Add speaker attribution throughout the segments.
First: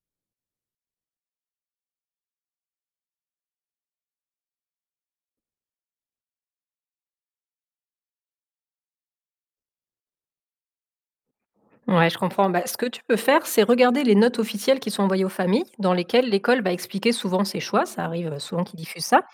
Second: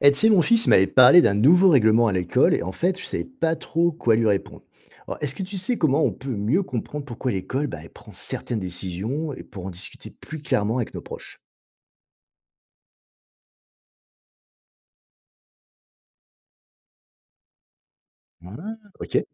Speaker 1: Et mon fils m'avait parlé d'un nouveau règlement à l'école et en fait, je ne savais pas trop quoi lui répondre. Alors, est-ce que tu sais comment on peut mieux comprendre pourquoi l'école, bah, elle prend certaines décisions et pour en discuter plus clairement avec nos proches?
Speaker 2: Ouais, je comprends. Bah, ce que tu peux faire, c'est regarder les notes officielles qui sont envoyées aux familles, dans lesquelles l'école va expliquer souvent ses choix. Ça arrive souvent
Speaker 1: Ah,
Speaker 2: qu'ils diffusent ça.
Speaker 1: ok,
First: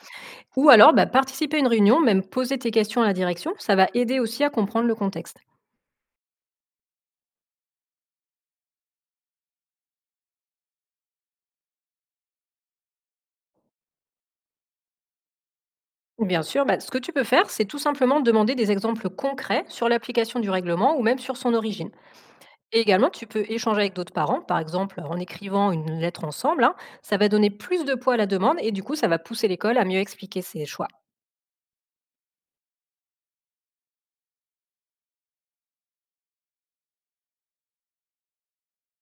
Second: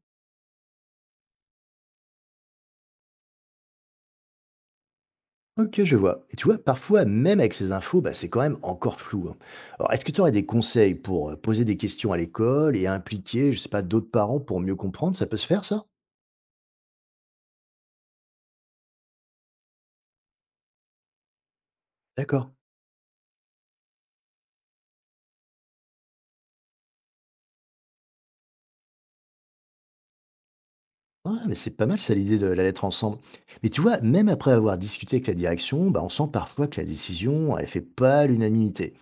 Speaker 2: Ou alors, bah, participer à une réunion, même poser tes questions à la direction, ça va aider aussi à comprendre le contexte.
Speaker 1: ok, je vois. Et tu vois, parfois, même avec ces infos, bah, c'est quand même encore flou, hein. Alors, est-ce que tu aurais des conseils pour poser des questions à l'école et impliquer, je sais pas, d'autres parents pour mieux comprendre? Ça peut se faire, ça?
Speaker 2: Bien sûr, bah, ce que tu peux faire, c'est tout simplement demander des exemples concrets sur l'application du règlement ou même sur son origine.
Speaker 1: D'accord.
Speaker 2: Et également, tu peux échanger avec d'autres parents, par exemple en écrivant une lettre ensemble, hein. Ça va donner plus de poids à la demande et du coup, ça va pousser l'école à mieux expliquer ses choix.
Speaker 1: Ouais, mais c'est pas mal ça l'idée de la lettre ensemble. Mais tu vois, même après avoir discuté avec la direction, bah, on sent parfois que la décision, elle fait pas l'unanimité.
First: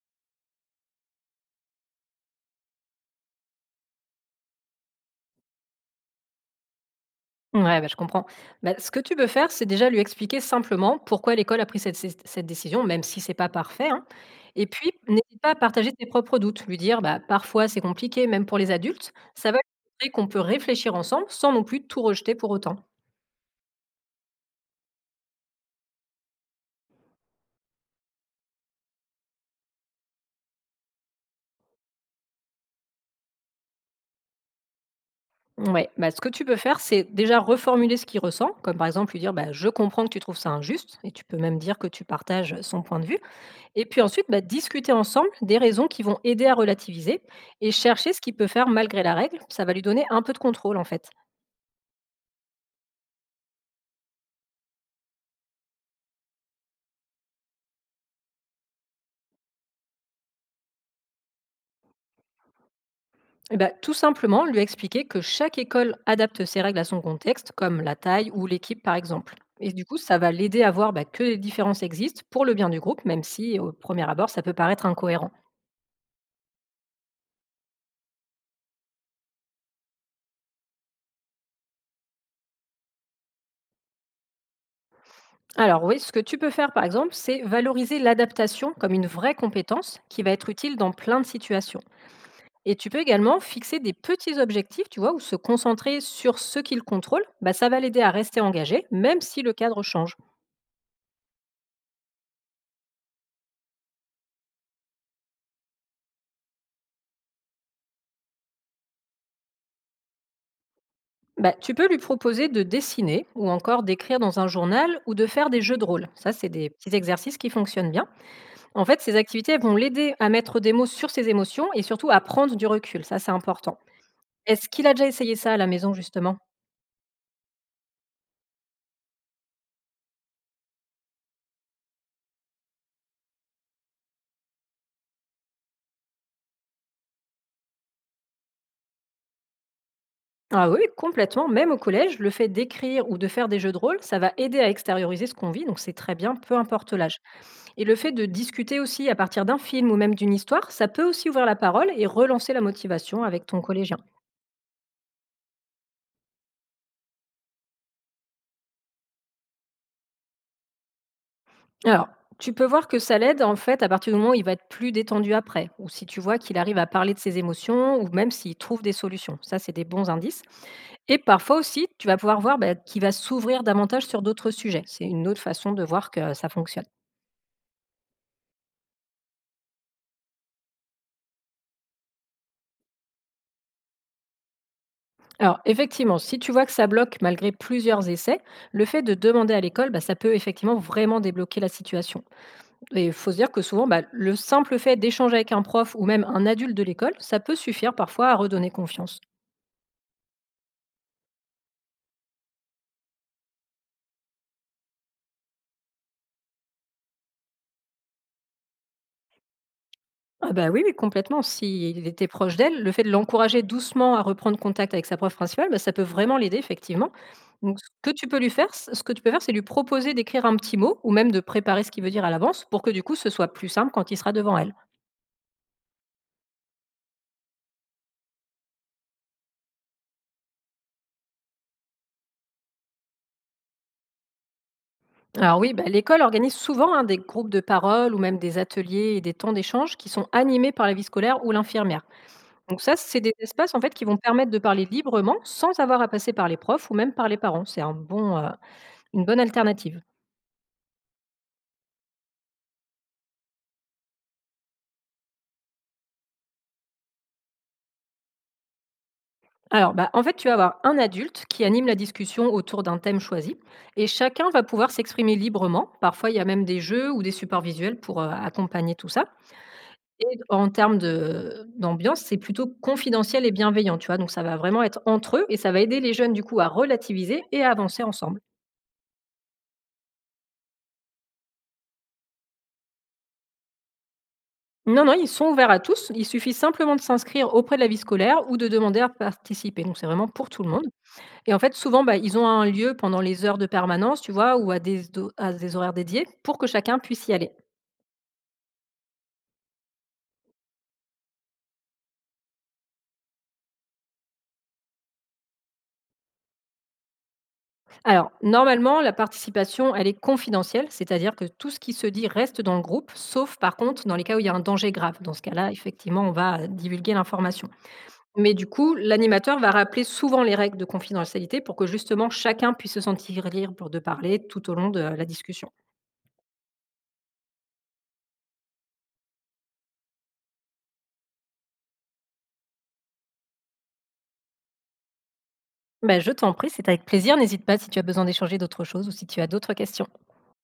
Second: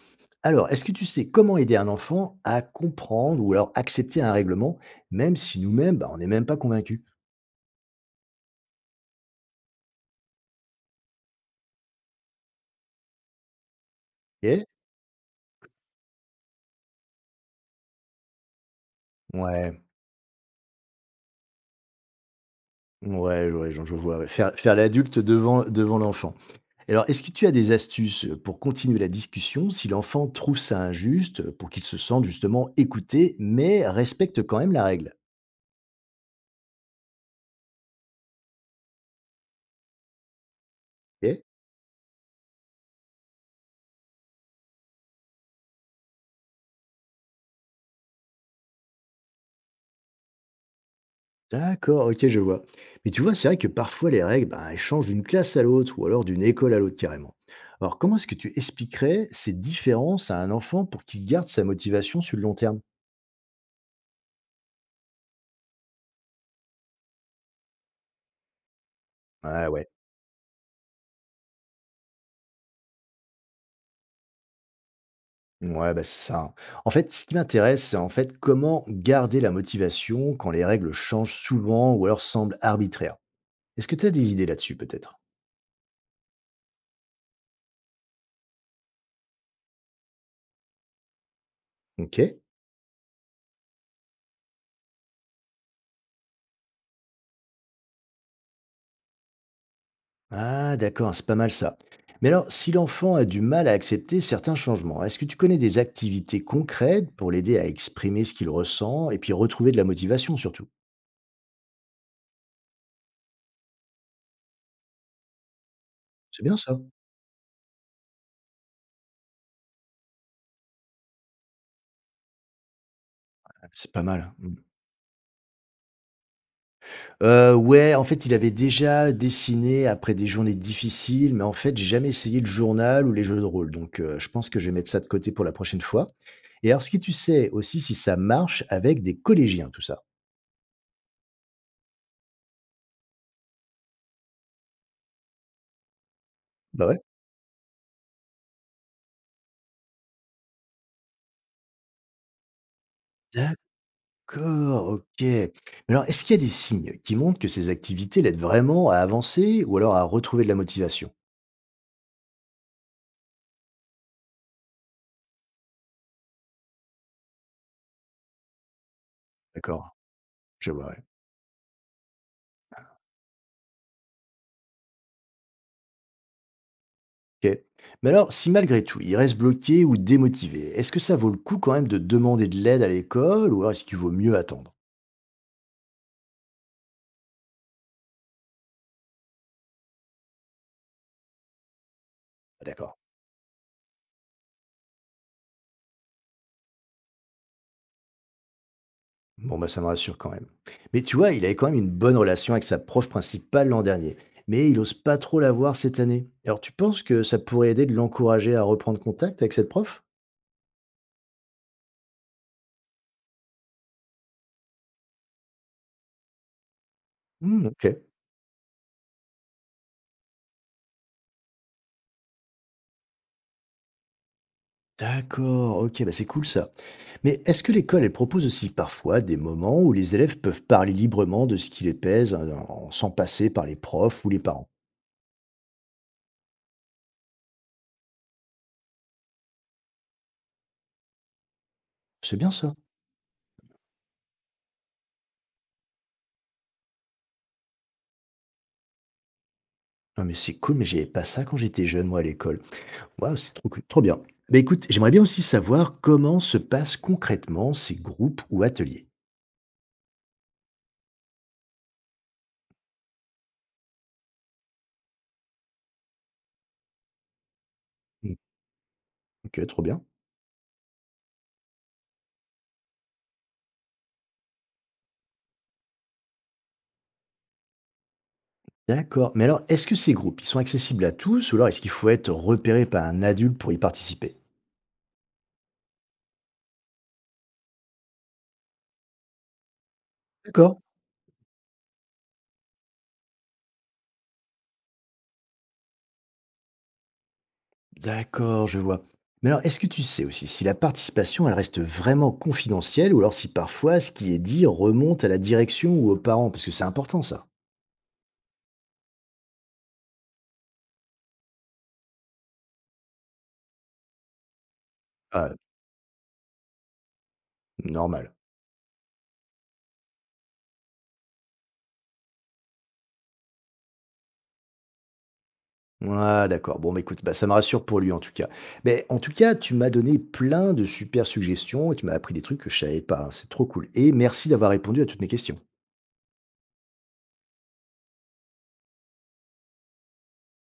Speaker 1: Alors, est-ce que tu sais comment aider un enfant à comprendre ou alors accepter un règlement, même si nous-mêmes, bah, on n'est même pas convaincus?
Speaker 2: Ouais, bah, je comprends. Bah, ce que tu peux faire, c'est déjà lui expliquer simplement pourquoi l'école a pris cette décision, même si c'est pas parfait, hein.
Speaker 1: Ok?
Speaker 2: Et puis, n'hésite pas à partager tes propres doutes, lui dire bah, parfois c'est compliqué, même pour les adultes. Ça va lui
Speaker 1: Ouais,
Speaker 2: montrer qu'on peut réfléchir ensemble sans non plus tout rejeter pour autant.
Speaker 1: ouais, ouais, je vois. Ouais. Faire l'adulte devant l'enfant. Alors, est-ce que tu as des astuces pour continuer la discussion si l'enfant trouve ça injuste, pour qu'il se sente justement écouté, mais respecte quand même la règle?
Speaker 2: Ouais, bah, ce que tu peux faire, c'est déjà reformuler ce qu'il ressent, comme par exemple lui dire bah, je comprends que tu trouves ça injuste, et tu peux
Speaker 1: Ok?
Speaker 2: même dire que tu partages son point de vue. Et puis ensuite, bah, discuter ensemble des raisons qui vont aider à relativiser et chercher ce qu'il peut faire malgré la règle. Ça va lui donner un peu de contrôle en fait.
Speaker 1: D'accord, ok, je vois. Mais tu vois, c'est vrai que parfois les règles, ben, elles changent d'une classe à l'autre ou alors d'une école à l'autre carrément. Alors, comment est-ce que tu expliquerais ces différences à un enfant pour qu'il garde sa motivation sur le long terme?
Speaker 2: Et bah, tout simplement lui expliquer que chaque école adapte ses règles à son contexte, comme la taille ou l'équipe par exemple.
Speaker 1: Ouais,
Speaker 2: Et du
Speaker 1: ouais,
Speaker 2: coup, ça va l'aider à voir bah, que les différences existent pour le bien du groupe, même si au premier abord, ça peut paraître incohérent.
Speaker 1: ouais, bah, c'est ça, hein. En fait, ce qui m'intéresse, c'est en fait comment garder la motivation quand les règles changent souvent ou alors semblent arbitraires. Est-ce que tu as des idées là-dessus peut-être?
Speaker 2: Alors oui, ce que tu peux faire par exemple, c'est valoriser l'adaptation comme une vraie compétence qui va être utile dans plein de situations.
Speaker 1: Ok.
Speaker 2: Et tu peux également fixer des petits objectifs, tu vois, ou se concentrer sur ce qu'il contrôle. Bah, ça va l'aider à rester engagé, même si le cadre change.
Speaker 1: Ah, d'accord, c'est pas mal ça. Mais alors, si l'enfant a du mal à accepter certains changements, est-ce que tu connais des activités concrètes pour l'aider à exprimer ce qu'il ressent et puis retrouver de la motivation surtout?
Speaker 2: Bah, tu peux lui proposer de dessiner ou encore d'écrire dans un journal ou de faire des jeux de rôle. Ça,
Speaker 1: C'est
Speaker 2: c'est
Speaker 1: bien
Speaker 2: des
Speaker 1: ça.
Speaker 2: petits exercices qui fonctionnent bien. En fait, ces activités elles vont l'aider à mettre des mots sur ses émotions et surtout à prendre du recul. Ça, c'est
Speaker 1: Ah,
Speaker 2: important.
Speaker 1: c'est pas mal. Mm.
Speaker 2: Est-ce qu'il a déjà essayé ça à la maison, justement?
Speaker 1: Ouais, en fait, il avait déjà dessiné après des journées difficiles, mais en fait, j'ai jamais essayé le journal ou les jeux de rôle. Donc, je pense que je vais mettre ça de côté pour la prochaine fois. Et alors, ce que tu sais aussi si ça marche avec des collégiens, tout ça?
Speaker 2: Ah oui, complètement. Même au collège, le fait d'écrire ou de faire des jeux de rôle, ça va aider à extérioriser ce qu'on vit. Donc, c'est très bien, peu importe
Speaker 1: Bah
Speaker 2: l'âge. Et le fait de discuter aussi à partir d'un film ou même d'une histoire, ça peut aussi ouvrir la parole et relancer la motivation
Speaker 1: ouais.
Speaker 2: avec ton collégien.
Speaker 1: D'accord, ok. Mais alors, est-ce qu'il y a des signes qui montrent que ces activités l'aident vraiment à avancer ou alors à retrouver de la motivation?
Speaker 2: Alors, tu peux voir que ça l'aide en fait à partir du moment où il va être plus détendu après, ou si tu vois qu'il arrive à parler de ses émotions, ou même s'il trouve des solutions. Ça, c'est des
Speaker 1: D'accord,
Speaker 2: bons indices.
Speaker 1: je vois, ouais.
Speaker 2: Et parfois aussi, tu vas pouvoir voir bah, qu'il va s'ouvrir davantage sur d'autres sujets. C'est une autre façon de voir que ça fonctionne.
Speaker 1: Ok. Mais alors, si malgré tout, il reste bloqué ou démotivé, est-ce que ça vaut le coup quand même de demander de l'aide à l'école ou alors est-ce qu'il vaut mieux attendre?
Speaker 2: Alors, effectivement, si tu vois que ça bloque malgré plusieurs essais, le fait de demander à l'école, bah, ça peut effectivement vraiment débloquer la situation.
Speaker 1: Ah, d'accord.
Speaker 2: Et il faut se dire que souvent, bah, le simple fait d'échanger avec un prof ou même un adulte de l'école, ça peut suffire parfois à redonner confiance.
Speaker 1: Bon, bah, ça me rassure quand même. Mais tu vois, il avait quand même une bonne relation avec sa prof principale l'an dernier, mais il n'ose pas trop la voir cette année. Alors, tu penses que ça pourrait aider de l'encourager à reprendre contact avec cette prof?
Speaker 2: Ah bah oui, oui, complètement. S'il était proche d'elle, le fait de l'encourager doucement à reprendre contact avec sa prof principale, bah, ça peut vraiment l'aider, effectivement.
Speaker 1: Hmm,
Speaker 2: Donc, ce
Speaker 1: ok.
Speaker 2: que tu peux lui faire, ce que tu peux faire, c'est lui proposer d'écrire un petit mot ou même de préparer ce qu'il veut dire à l'avance pour que du coup, ce soit plus simple quand il sera devant elle.
Speaker 1: D'accord, ok, bah c'est cool ça. Mais est-ce que l'école, elle propose aussi parfois des moments où les élèves peuvent parler librement de ce qui les pèse, hein, en- sans passer par les profs ou les parents?
Speaker 2: Alors oui, bah, l'école organise souvent hein, des groupes de parole ou même des ateliers et des temps d'échange qui sont animés par la vie scolaire ou l'infirmière.
Speaker 1: C'est bien ça.
Speaker 2: Donc ça, c'est des espaces en fait qui vont permettre de parler librement sans avoir à passer par les profs ou même par les parents. C'est un bon, une bonne alternative.
Speaker 1: Non mais c'est cool, mais j'avais pas ça quand j'étais jeune, moi, à l'école. Waouh, c'est trop cool, trop bien. Bah écoute, j'aimerais bien aussi savoir comment se passent concrètement ces groupes ou ateliers.
Speaker 2: Alors, bah, en fait, tu vas avoir un adulte qui anime la discussion autour d'un thème choisi et chacun va pouvoir s'exprimer librement. Parfois, il y a même des jeux ou des supports visuels pour,
Speaker 1: Hmm,
Speaker 2: accompagner tout ça,
Speaker 1: ok, trop bien.
Speaker 2: et en termes de d'ambiance, c'est plutôt confidentiel et bienveillant, tu vois? Donc ça va vraiment être entre eux et ça va aider les jeunes, du coup, à relativiser et à avancer ensemble.
Speaker 1: D'accord. Mais alors, est-ce que ces groupes, ils sont accessibles à tous, ou alors est-ce qu'il faut être repéré par un adulte pour y participer?
Speaker 2: Non, non, ils sont ouverts à tous. Il suffit simplement de s'inscrire auprès de la vie scolaire ou de demander à participer. Donc, c'est vraiment pour tout le
Speaker 1: D'accord.
Speaker 2: monde. Et en fait, souvent, bah, ils ont un lieu pendant les heures de permanence, tu vois, ou à des, à des horaires dédiés pour que chacun puisse y aller.
Speaker 1: D'accord, je vois. Mais alors, est-ce que tu sais aussi si la participation, elle reste vraiment confidentielle ou alors si parfois ce qui est dit remonte à la direction ou aux parents? Parce que c'est important ça.
Speaker 2: Alors, normalement, la participation, elle est confidentielle, c'est-à-dire que tout ce qui se dit reste dans le groupe, sauf par contre dans les cas où il y a un danger grave. Dans ce
Speaker 1: Ah,
Speaker 2: cas-là, effectivement, on va divulguer l'information.
Speaker 1: normal.
Speaker 2: Mais du coup, l'animateur va rappeler souvent les règles de confidentialité pour que justement chacun puisse se sentir libre de parler tout au long de la discussion.
Speaker 1: Ah, d'accord. Bon, bah, écoute, bah, ça me rassure pour lui en tout cas. Mais en tout cas, tu m'as donné plein de super suggestions et tu m'as appris des trucs que je savais pas, hein. C'est trop cool. Et merci d'avoir répondu à toutes mes questions.
Speaker 2: Bah, je t'en prie, c'est avec plaisir. N'hésite pas si tu as besoin d'échanger d'autres choses ou si tu as d'autres questions.